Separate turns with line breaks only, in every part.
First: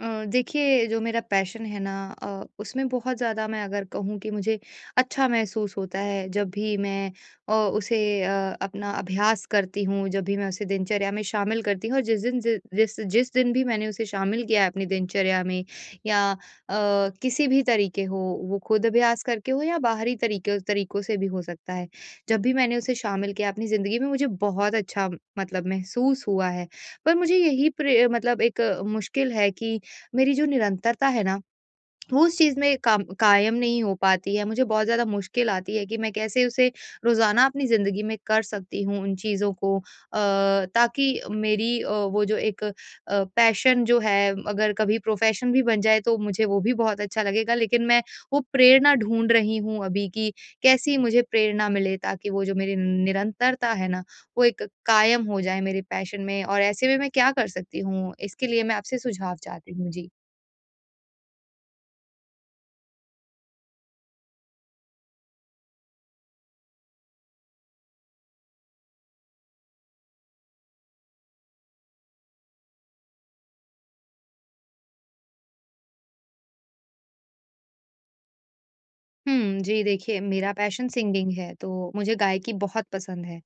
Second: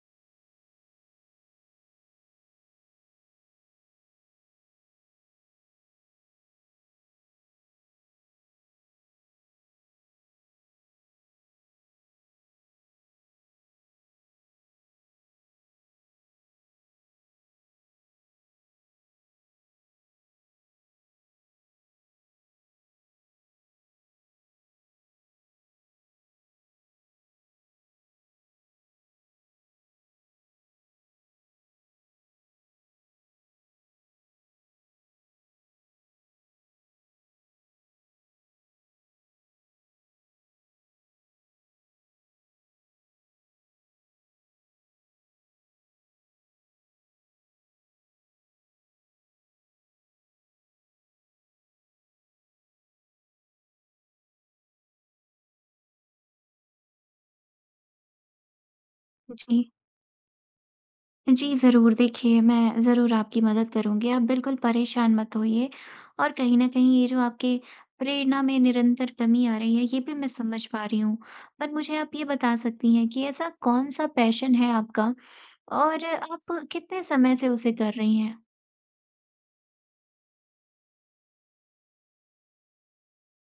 देखिए, जो मेरा पैशन है ना, उसमें बहुत ज़्यादा, मैं अगर कहूँ कि मुझे अच्छा महसूस होता है जब भी मैं अ, उसे अपना अभ्यास करती हूँ, जब भी मैं उसे दिनचर्या में शामिल करती हूँ। और जिस दिन जि- जिस जिस दिन भी मैंने उसे शामिल किया है अपनी दिनचर्या में, या किसी भी तरीके हो, वो खुद अभ्यास करके हो या बाहरी तरीके तरीकों से भी हो सकता है। जब भी मैंने उसे शामिल किया अपनी ज़िंदगी में, मुझे बहुत अच्छा मतलब महसूस हुआ है। पर मुझे यही मतलब एक मुश्किल है कि मेरी जो निरंतरता है ना, वो उस चीज़ में काम कायम नहीं हो पाती है। मुझे बहुत ज़्यादा मुश्किल आती है कि मैं कैसे उसे रोज़ाना अपनी ज़िंदगी में कर सकती हूँ उन चीज़ों को, ताकि मेरी वो जो एक पैशन जो है, अगर कभी प्रोफ़ेशन भी बन जाए तो मुझे वो भी बहुत अच्छा लगेगा। लेकिन मैं वो प्रेरणा ढूँढ रही हूँ अभी, कि कैसी मुझे प्रेरणा मिले, ताकि वो जो मेरी निरंतरता है ना, वो एक कायम हो जाए मेरे पैशन में। और ऐसे में मैं क्या कर सकती हूँ? इसके लिए मैं आपसे सुझाव
जी।
चाहती हूँ। जी।
जी, ज़रूर। देखिए, मैं ज़रूर आपकी मदद करूँगी, आप बिल्कुल परेशान मत होइए और कहीं न कहीं ये जो आपकी प्रेरणा में निरंतर कमी आ रही है, ये भी मैं समझ पा रही हूँ। पर मुझे आप ये बता सकती हैं कि ऐसा कौन-सा पैशन है आपका और आप कितने समय से उसे कर रही हैं?
हुँ, जी, देखिए, मेरा पैशन सिंगिंग है, तो मुझे गायकी बहुत पसंद है।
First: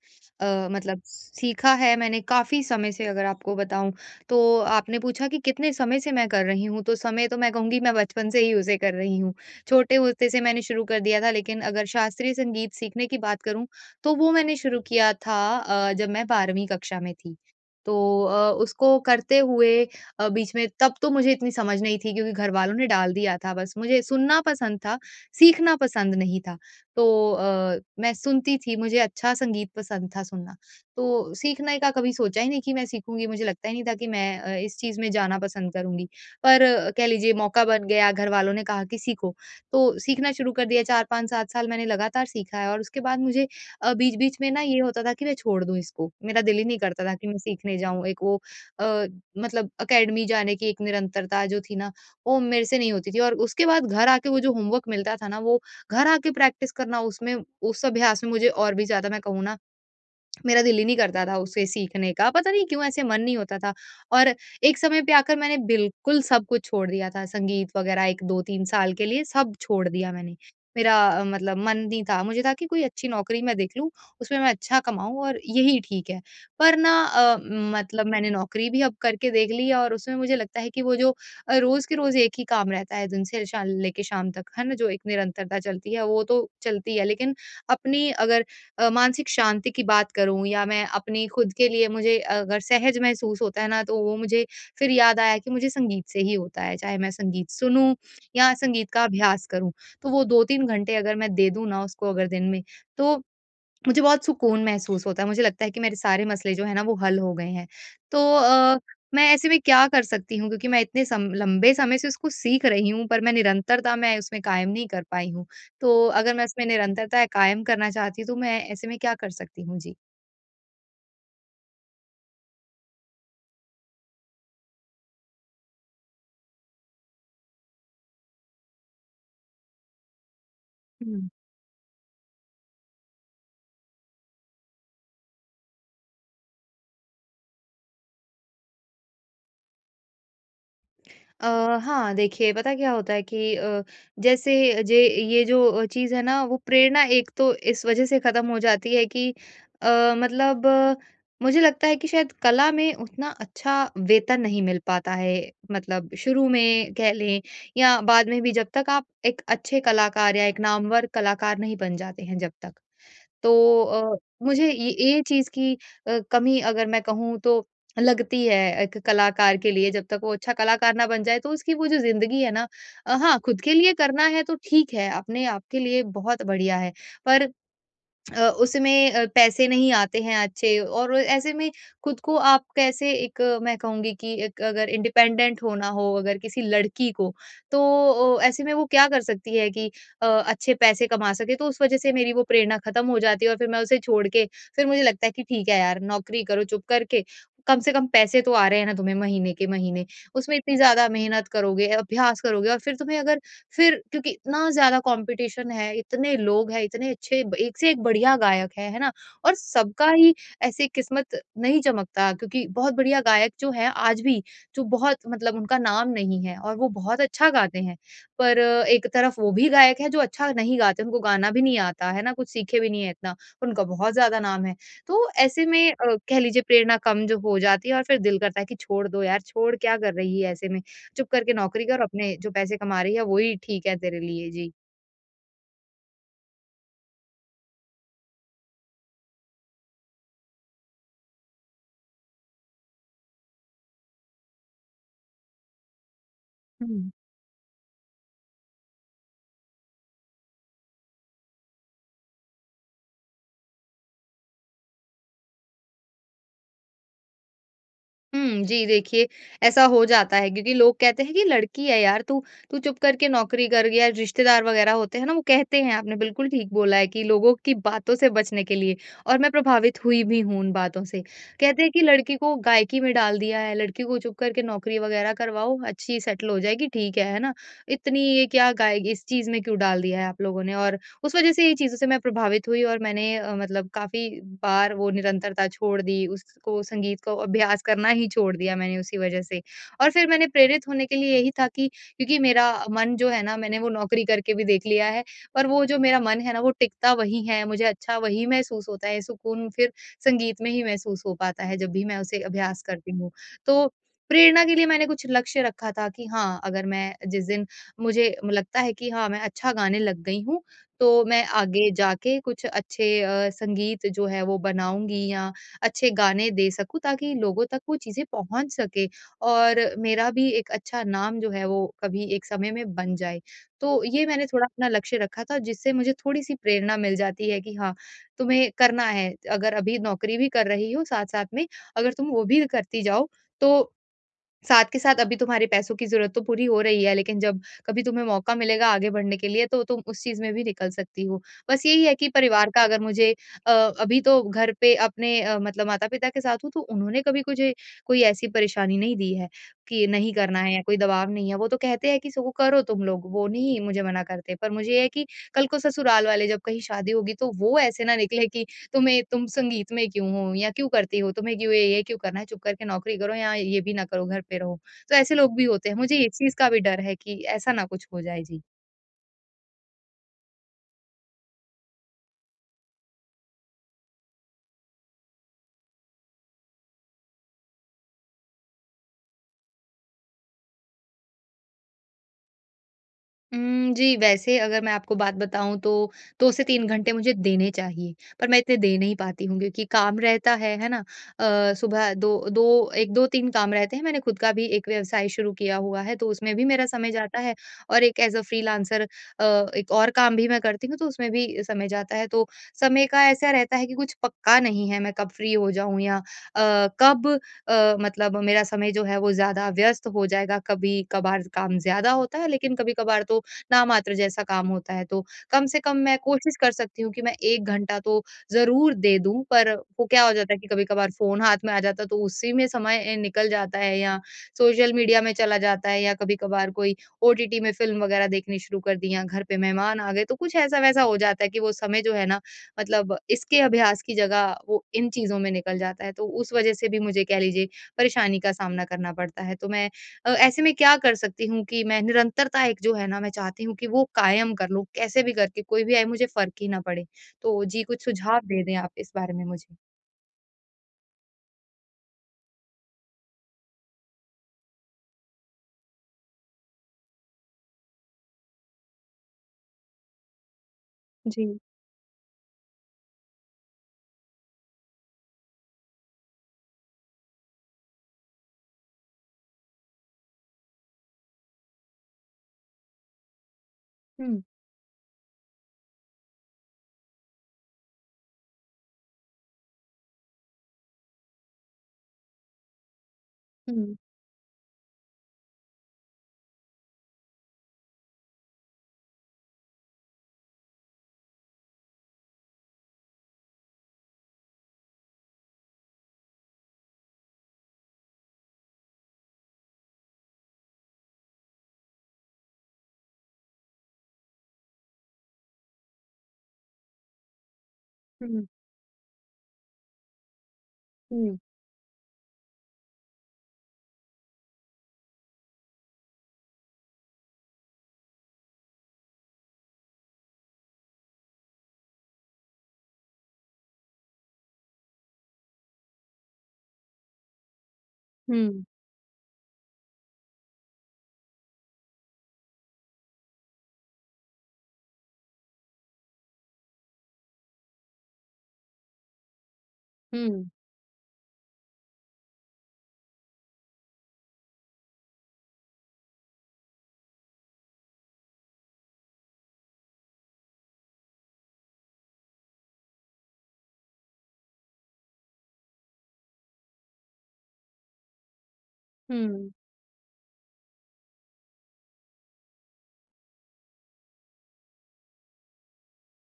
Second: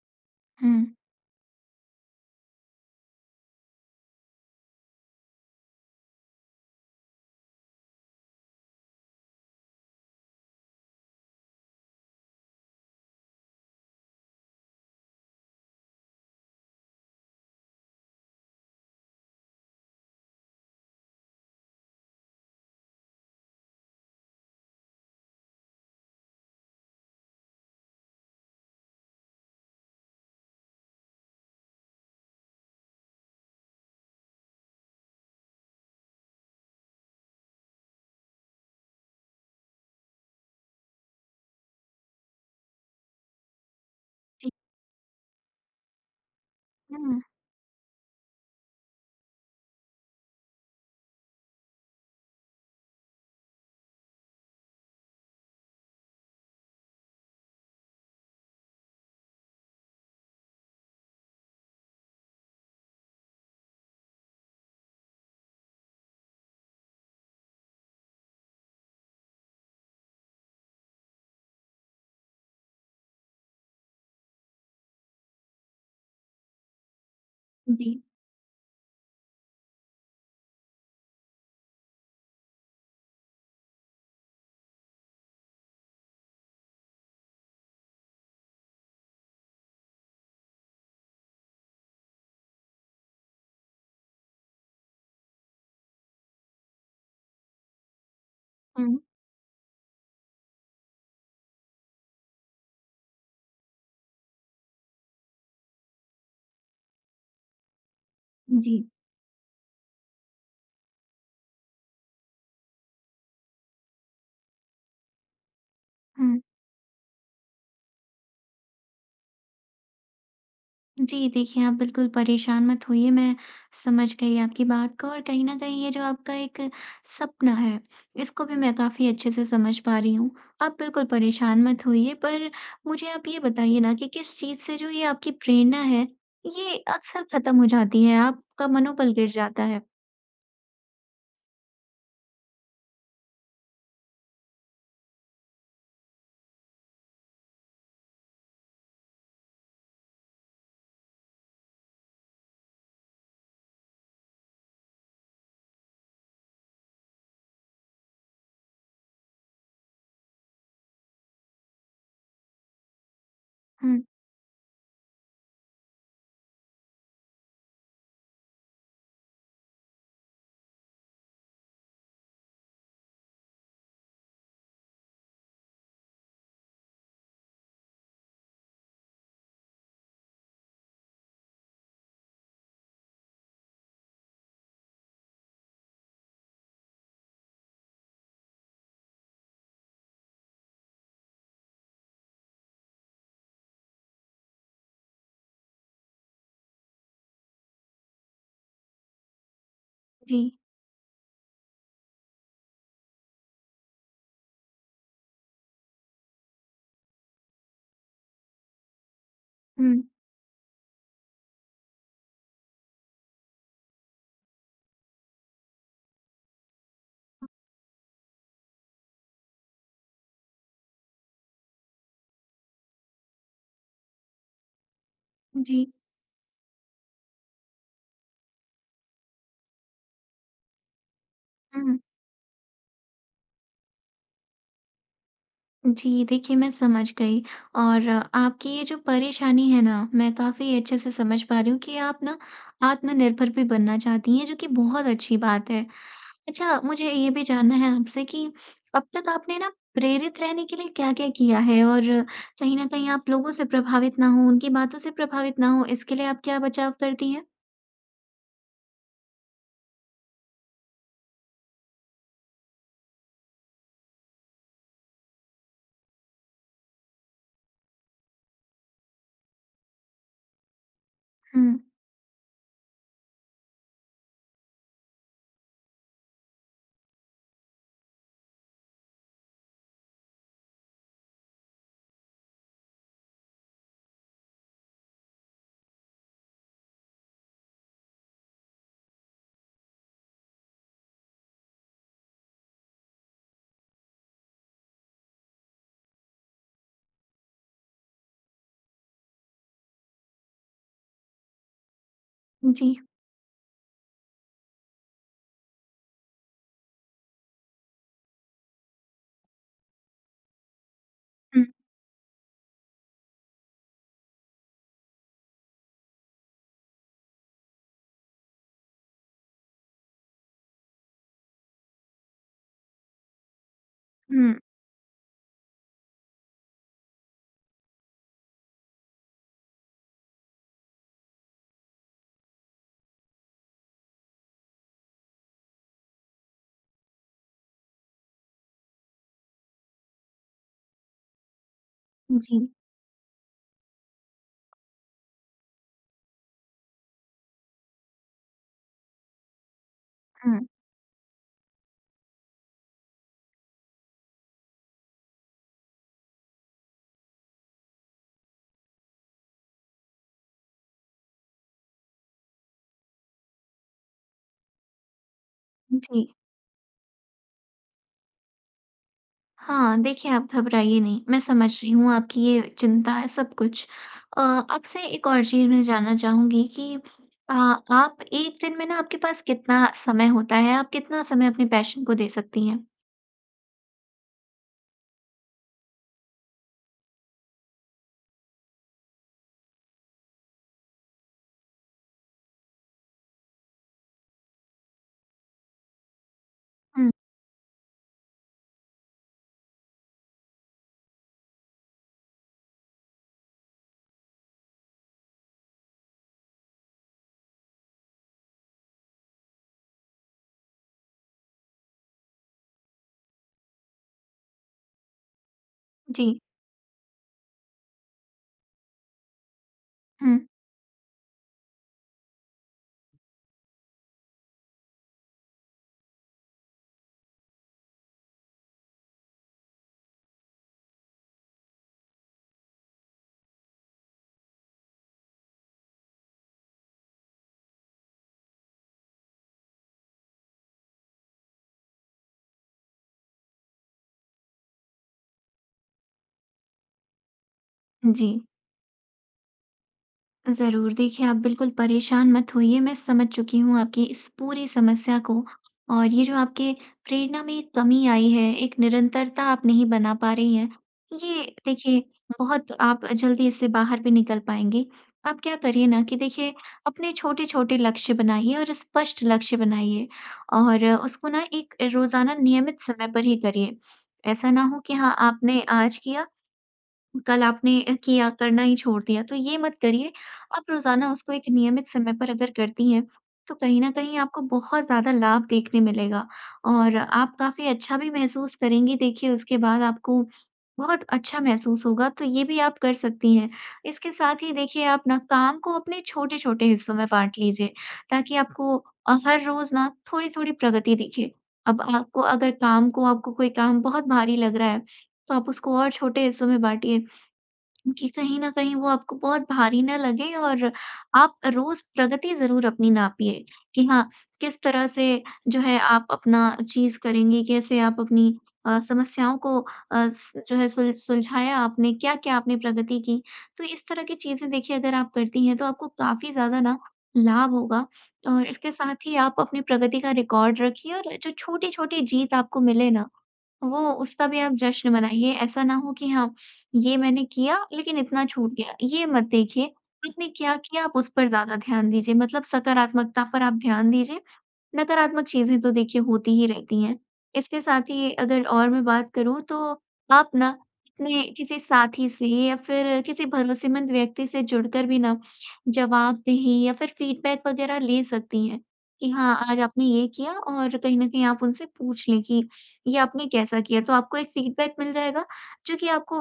हुँ।
मतलब सीखा है मैंने काफ़ी समय से, अगर आपको बताऊँ। तो आपने पूछा कि कितने समय से मैं कर रही हूँ, तो समय तो मैं कहूँगी, मैं बचपन से ही उसे कर रही हूँ। छोटे होते से मैंने शुरू कर दिया था, लेकिन अगर शास्त्रीय संगीत सीखने की बात करूँ, तो वो मैंने शुरू किया था जब मैं 12वीं कक्षा में थी। तो उसको करते हुए बीच में, तब तो मुझे इतनी समझ नहीं थी, क्योंकि घर वालों ने डाल दिया था बस। मुझे सुनना पसंद था, सीखना पसंद नहीं था। तो मैं सुनती थी, मुझे अच्छा संगीत पसंद था सुनना। तो सीखने का कभी सोचा ही नहीं कि मैं सीखूँगी, मुझे लगता ही नहीं था कि मैं इस चीज़ में जाना पसंद करूँगी। पर कह लीजिए, मौका बन गया, घर वालों ने कहा कि सीखो, तो सीखना शुरू कर दिया। 4, 5, 7 साल मैंने लगातार सीखा है, और उसके बाद मुझे बीच-बीच में
जी।
ना ये होता था कि मैं छोड़ दूँ इसको। मेरा दिल ही नहीं करता था
हुँ।
कि मैं सीखने जाऊँ। एक वो अ, मतलब अकेडमी जाने की एक निरंतरता जो थी ना, वो मेरे से नहीं होती थी। और उसके बाद घर आके वो जो होमवर्क मिलता था ना, वो घर आके प्रैक्टिस करना, उसमें, उस अभ्यास में, मुझे और भी ज़्यादा, मैं कहूँ ना, मेरा दिल ही नहीं करता था उसे सीखने का। पता नहीं क्यों, ऐसे मन नहीं होता था। और एक समय पे आकर मैंने बिल्कुल सब कुछ छोड़ दिया था, संगीत वग़ैरह 1 2-3 साल के लिए सब छोड़ दिया मैंने। मेरा मतलब मन नहीं था, मुझे था कि कोई अच्छी नौकरी मैं देख लूँ, उसमें मैं अच्छा कमाऊँ, और यही ठीक है। पर ना,
जी।
मतलब मैंने नौकरी भी अब करके देख ली है, और उसमें मुझे लगता है कि वो जो रोज़ के रोज़ एक ही काम रहता है, दिन से शा लेके शाम तक, है ना? जो एक निरंतरता चलती है, वो तो चलती है, लेकिन अपनी अगर मानसिक शांति की बात करूँ, या मैं अपनी खुद के लिए, मुझे अगर सहज महसूस होता है ना, तो वो मुझे फिर याद आया कि मुझे संगीत से ही होता है। चाहे मैं संगीत सुनूँ या संगीत
हुँ।
का अभ्यास करूँ। तो वो 2-3 घंटे अगर मैं दे दूँ ना उसको, अगर दिन में, तो मुझे बहुत सुकून महसूस होता है, मुझे लगता है कि मेरे सारे मसले जो हैं ना, वो हल हो गए हैं। तो
जी।
मैं ऐसे में क्या कर सकती हूँ, क्योंकि मैं इतने सम लंबे समय से उसको सीख रही हूँ, पर मैं निरंतरता, मैं उसमें कायम नहीं कर पाई हूँ। तो अगर
हुँ।
मैं उसमें निरंतरता कायम करना चाहती हूँ, तो मैं ऐसे में क्या कर सकती हूँ? जी।
जी, देखिए आप बिल्कुल परेशान मत होइए, मैं समझ गई आपकी बात को और कहीं न कहीं ये जो आपका एक सपना है, इसको भी मैं काफ़ी अच्छे से समझ पा रही हूँ। आप बिल्कुल परेशान मत होइए, पर मुझे आप ये बताइए ना कि किस चीज़ से जो ये आपकी प्रेरणा है, ये अक्सर ख़त्म हो जाती है, आपका मनोबल गिर जाता है?
अ, हाँ, देखिए, पता क्या होता है कि जैसे जे ये जो चीज़ है ना, वो प्रेरणा, एक तो इस वज़ह से ख़त्म हो जाती है कि अ, मतलब मुझे लगता है कि शायद कला में उतना अच्छा वेतन नहीं मिल पाता है। मतलब शुरू में कह लें, या बाद में भी जब तक आप एक अच्छे कलाकार या एक नामवर कलाकार नहीं बन जाते हैं जब तक। तो
हुँ,
मुझे ये चीज़ की कमी, अगर मैं कहूँ तो, लगती है। एक कलाकार के लिए, जब तक वो अच्छा कलाकार ना बन जाए, तो उसकी वो जो ज़िंदगी है ना, हाँ, खुद के लिए करना है तो ठीक है, अपने आप के लिए बहुत बढ़िया है। पर उसमें पैसे नहीं आते हैं अच्छे, और ऐसे में खुद को आप कैसे एक मैं कहूँगी कि एक, अगर इंडिपेंडेंट होना हो अगर किसी लड़की को, तो ऐसे में वो क्या कर सकती है कि अच्छे पैसे कमा सके, तो उस वजह से मेरी वो प्रेरणा खत्म हो जाती है, और फिर मैं उसे छोड़ के, फिर मुझे लगता है कि ठीक है यार, नौकरी करो चुप करके, कम से कम पैसे तो आ रहे हैं ना तुम्हें महीने के महीने।
जी।
उसमें इतनी ज्यादा मेहनत करोगे, अभ्यास करोगे, और फिर तुम्हें अगर, फिर क्योंकि इतना ज़्यादा कॉम्पिटिशन है, इतने लोग हैं, इतने अच्छे ब एक से एक बढ़िया गायक है ना? और
हुँ,
सबका ही ऐसे किस्मत नहीं चमकता, क्योंकि बहुत बढ़िया गायक जो हैं आज भी, जो बहुत मतलब उनका नाम नहीं है और वो बहुत अच्छा गाते हैं। पर एक तरफ वो भी गायक हैं जो अच्छा नहीं गाते, उनको गाना भी नहीं आता, है ना? कुछ सीखे भी नहीं है इतना, उनका बहुत ज़्यादा नाम है। तो ऐसे में
जी।
कह लीजिए प्रेरणा कम जो हो जाती है, और फिर दिल करता है कि छोड़ दो यार, छोड़, क्या कर रही है ऐसे में? चुप करके नौकरी
हुँ।
कर, अपने जो पैसे कमा रही है वही ठीक है तेरे लिए। जी।
जी, देखिए मैं समझ गई और आपकी ये जो परेशानी है ना, मैं काफ़ी अच्छे से समझ पा रही हूँ कि आप ना आत्मनिर्भर भी बनना चाहती हैं, जो कि बहुत अच्छी बात है। अच्छा,
हुँ।
मुझे ये भी जानना है आपसे कि अब तक आपने ना प्रेरित रहने के लिए क्या-क्या किया है? और कहीं न कहीं आप लोगों से प्रभावित ना हों, उनकी बातों से प्रभावित ना हों, इसके लिए आप क्या बचाव करती हैं?
हुँ, जी, देखिए, ऐसा हो जाता है क्योंकि लोग कहते हैं कि लड़की है यार तू, तू चुप करके नौकरी कर, या रिश्तेदार वगैरह होते हैं ना, वो कहते हैं। आपने बिल्कुल ठीक बोला है कि लोगों की बातों से बचने के लिए, और मैं प्रभावित हुई भी हूँ उन बातों से।
हुँ,
कहते हैं कि लड़की को गायकी में डाल दिया है, लड़की को चुप करके नौकरी वगैरह करवाओ, अच्छी सेटल हो जाएगी, ठीक है ना? इतनी ये क्या गाएगी, इस चीज़ में क्यों डाल दिया है आप लोगों ने? और उस वज़ह से ये चीज़ों से मैं प्रभावित हुई, और मैंने मतलब काफ़ी बार वो निरंतरता छोड़ दी, उसको संगीत को अभ्यास करना ही छोड़ दिया मैंने उसी वज़ह से। और फिर मैंने प्रेरित होने के लिए यही था कि, क्योंकि मेरा मन जो है ना, मैंने वो नौकरी करके भी देख लिया है, पर वो जो मेरा मन है ना, वो टिकता वहीं है, मुझे अच्छा वहीं महसूस होता है, सुकून फिर संगीत में ही महसूस हो पाता है, जब भी मैं उसे अभ्यास
जी।
करती हूँ। तो प्रेरणा के लिए मैंने कुछ लक्ष्य रखा था, कि हाँ, अगर मैं, जिस दिन मुझे लगता है कि हाँ, मैं अच्छा गाने लग गई हूँ, तो मैं
हुँ,
आगे जाके कुछ अच्छे संगीत जो है वो बनाऊँगी, या अच्छे गाने दे सकूँ ताकि लोगों तक वो चीज़ें पहुँच सके, और मेरा भी एक अच्छा नाम जो है वो कभी एक समय में बन जाए। तो ये मैंने
हुँ,
थोड़ा अपना लक्ष्य रखा था, जिससे मुझे थोड़ी-सी प्रेरणा मिल जाती है कि हाँ, तुम्हें करना है। अगर अभी नौकरी भी कर रही हो साथ-साथ में, अगर तुम वो भी करती जाओ, तो साथ के साथ अभी तुम्हारे पैसों की ज़रूरत तो पूरी हो रही है, लेकिन जब कभी तुम्हें मौका मिलेगा आगे बढ़ने के लिए, तो तुम उस चीज़ में भी निकल सकती हो। बस यही है कि
जी,
परिवार का, अगर मुझे अभी तो घर पे अपने मतलब माता-पिता के साथ हूँ, तो उन्होंने कभी मुझे कोई ऐसी परेशानी नहीं दी है, कि नहीं करना
हुँ,
है या कोई दबाव नहीं है। वो तो कहते हैं कि सो करो तुम लोग, वो नहीं मुझे मना करते। पर मुझे ये है कि कल को ससुराल वाले, जब कहीं शादी होगी, तो वो ऐसे ना निकले कि तुम्हें, तुम संगीत में क्यों हो या क्यों करती हो? तुम्हें क्यों ये क्यों करना है? चुप करके नौकरी करो, या ये भी ना करो, घर पे रहो। तो ऐसे लोग भी होते हैं। मुझे
जी।
इस चीज़ का भी डर है कि ऐसा ना कुछ हो जाए। जी।
हाँ, देखिए आप घबराइए नहीं, मैं समझ रही हूँ आपकी ये चिंता है सब कुछ। आपसे एक और चीज़ मैं जानना चाहूँगी कि अ, आप एक दिन में ना आपके पास कितना समय होता है? आप कितना समय अपने पैशन को दे सकती हैं?
जी, वैसे अगर मैं आपको बात बताऊँ तो 2 से 3 घंटे मुझे देने चाहिए, पर मैं इतने दे नहीं पाती हूँ क्योंकि काम रहता है ना? सुबह दो दो 1 2-3 काम रहते हैं, मैंने खुद का भी एक व्यवसाय शुरू किया हुआ है, तो उसमें भी मेरा समय
हुँ,
जाता है, और एक एज़ अ फ्रीलांसर एक और काम भी मैं करती हूँ, तो उसमें भी समय जाता है। तो समय का ऐसा रहता है कि कुछ पक्का नहीं है, मैं कब फ्री हो जाऊँ, या कब, मतलब मेरा समय जो है वो ज़्यादा व्यस्त हो जाएगा, कभी-कभार काम ज़्यादा होता है, लेकिन कभी-कभार तो नामात्र जैसा काम होता है। तो कम से कम मैं
जी।
कोशिश कर सकती हूँ कि मैं 1 घंटा तो ज़रूर दे दूँ, पर वो क्या हो
हुँ,
जाता है कि कभी-कभार फ़ोन हाथ में आ जाता है, तो उसी में समय निकल जाता है, या सोशल मीडिया में चला जाता है, या कभी-कभार कोई ओटीटी में फ़िल्म वगैरह देखनी शुरू कर दी, या घर पे मेहमान आ गए, तो कुछ ऐसा-वैसा हो जाता है कि वो समय जो है ना, मतलब इसके अभ्यास की जगह वो इन चीज़ों में निकल जाता है। तो उस वज़ह से भी मुझे, कह लीजिए, परेशानी का सामना करना पड़ता है। तो मैं ऐसे में क्या कर सकती हूँ, कि मैं निरंतरता, एक जो है ना, मैं चाहती हूँ कि वो कायम कर लूँ, कैसे भी करके, कोई भी आए मुझे फ़र्क ही ना पड़े। तो जी, कुछ
जी।
सुझाव दे दें आप इस बारे में मुझे?
ज़रूर। देखिए, आप बिल्कुल परेशान मत होइए, मैं समझ चुकी हूँ आपकी इस पूरी समस्या को और ये जो आपके प्रेरणा में एक कमी आई है, एक निरंतरता आप नहीं बना पा रही हैं, ये
जी।
देखिए बहुत आप जल्दी इससे बाहर भी निकल पाएँगी। आप क्या करिए ना कि देखिए अपने छोटे-छोटे लक्ष्य बनाइए और स्पष्ट लक्ष्य बनाइए और उसको ना एक रोज़ाना नियमित समय पर ही करिए।
हुँ,
ऐसा ना हो कि हाँ, आपने आज किया कल आपने किया, करना ही छोड़ दिया, तो ये मत करिए। आप रोज़ाना उसको एक नियमित समय पर अगर करती हैं, तो कहीं न
हुँ,
कहीं आपको बहुत ज़्यादा लाभ देखने मिलेगा और आप काफ़ी अच्छा भी महसूस करेंगी। देखिए, उसके बाद आपको बहुत अच्छा महसूस होगा, तो ये भी आप कर सकती हैं। इसके साथ ही देखिए, आप ना काम को अपने छोटे-छोटे हिस्सों में बाँट लीजिए, ताकि आपको हर रोज़ ना थोड़ी-थोड़ी प्रगति दिखे। अब आपको अगर काम को आपको कोई काम बहुत भारी लग रहा है, तो आप उसको और छोटे हिस्सों में बाँटिए। कि कहीं
हुँ,
न कहीं वो आपको बहुत भारी ना लगे और
हुँ,
आप रोज़ प्रगति ज़रूर अपनी नापिए, कि हाँ, किस तरह से जो है आप अपना चीज़ करेंगे, कैसे आप अपनी समस्याओं को अ, स जो है सुल सुलझाया आपने, क्या-क्या आपने प्रगति की। तो इस तरह की चीज़ें देखिए अगर आप करती हैं, तो आपको काफ़ी ज़्यादा ना लाभ होगा और
हुँ,
इसके साथ ही आप अपनी प्रगति का रिकॉर्ड रखिए और जो छोटी-छोटी जीत आपको मिले ना वो उसका भी आप जश्न मनाइए, ऐसा ना हो कि हाँ, ये मैंने किया लेकिन इतना छूट गया, ये मत देखिए। आपने
हुँ,
क्या किया आप उस पर ज़्यादा ध्यान दीजिए मतलब सकारात्मकता पर आप ध्यान दीजिए नकारात्मक चीज़ें तो देखिए होती ही रहती हैं। इसके साथ ही अगर और मैं बात करूँ तो आप ना अपने किसी साथी से या फिर किसी भरोसेमंद व्यक्ति से जुड़कर भी ना जवाबदेही या फिर फीडबैक वग़ैरह ले सकती हैं कि हाँ,
हुँ,
आज आपने ये किया और कहीं न कहीं आप उनसे पूछ लें कि ये आपने कैसा किया? तो आपको एक फीडबैक मिल जाएगा जो कि आपको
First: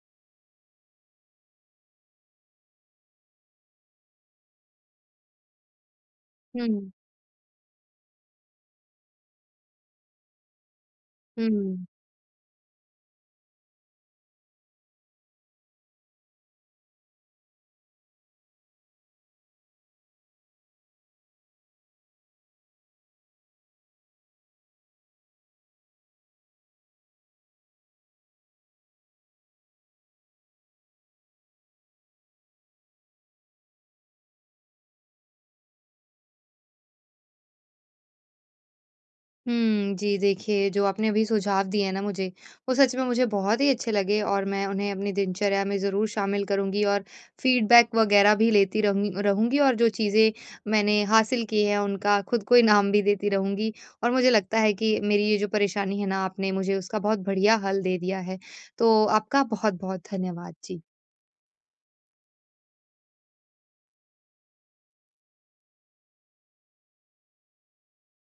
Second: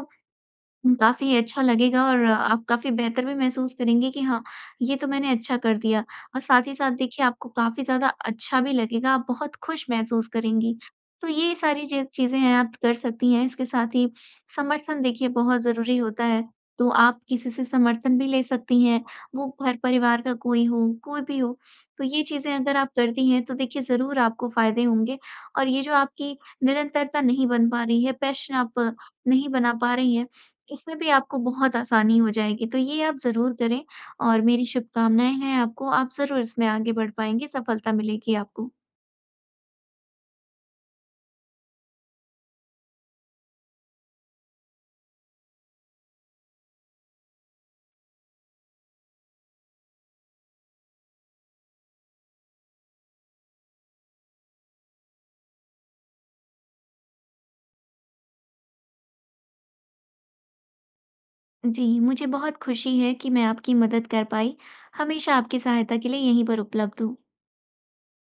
हुँ, काफ़ी अच्छा लगेगा और आप काफ़ी बेहतर भी महसूस करेंगे कि हाँ, ये तो मैंने अच्छा कर दिया और साथ ही साथ
हुँ,
देखिए आपको काफ़ी ज़्यादा अच्छा भी लगेगा, आप बहुत खुश महसूस करेंगी। तो ये सारी
हुँ।
चे चीज़ें हैं आप कर सकती हैं, इसके साथ ही समर्थन देखिए बहुत ज़रूरी होता है, तो आप किसी से समर्थन भी ले सकती हैं, वो घर-परिवार का कोई हो, कोई भी हो। तो ये चीज़ें अगर आप करती हैं तो देखिए ज़रूर आपको फ़ायदे होंगे और ये जो आपकी निरंतरता नहीं बन पा रही है, पैशन आप नहीं बना पा रही हैं, इसमें भी आपको बहुत आसानी हो जाएगी, तो ये आप ज़रूर करें और मेरी शुभकामनाएँ हैं आपको, आप ज़रूर इसमें आगे बढ़ पाएँगे, सफलता मिलेगी आपको।
हुँ, जी, देखिए जो आपने अभी सुझाव दिए हैं ना मुझे, वो सच में मुझे बहुत ही अच्छे लगे, और मैं उन्हें अपनी दिनचर्या में ज़रूर शामिल करूँगी, और फीडबैक वगैरह भी लेती रहूँ रहूँगी, और जो चीज़ें मैंने हासिल की हैं, उनका खुद को इनाम भी देती रहूँगी। और मुझे लगता है कि मेरी ये जो परेशानी है ना, आपने मुझे उसका बहुत बढ़िया हल दे दिया है। तो आपका बहुत-बहुत धन्यवाद। जी।
जी, मुझे बहुत खुशी है कि मैं आपकी मदद कर पाई। हमेशा आपकी सहायता के लिए यहीं पर उपलब्ध हूँ।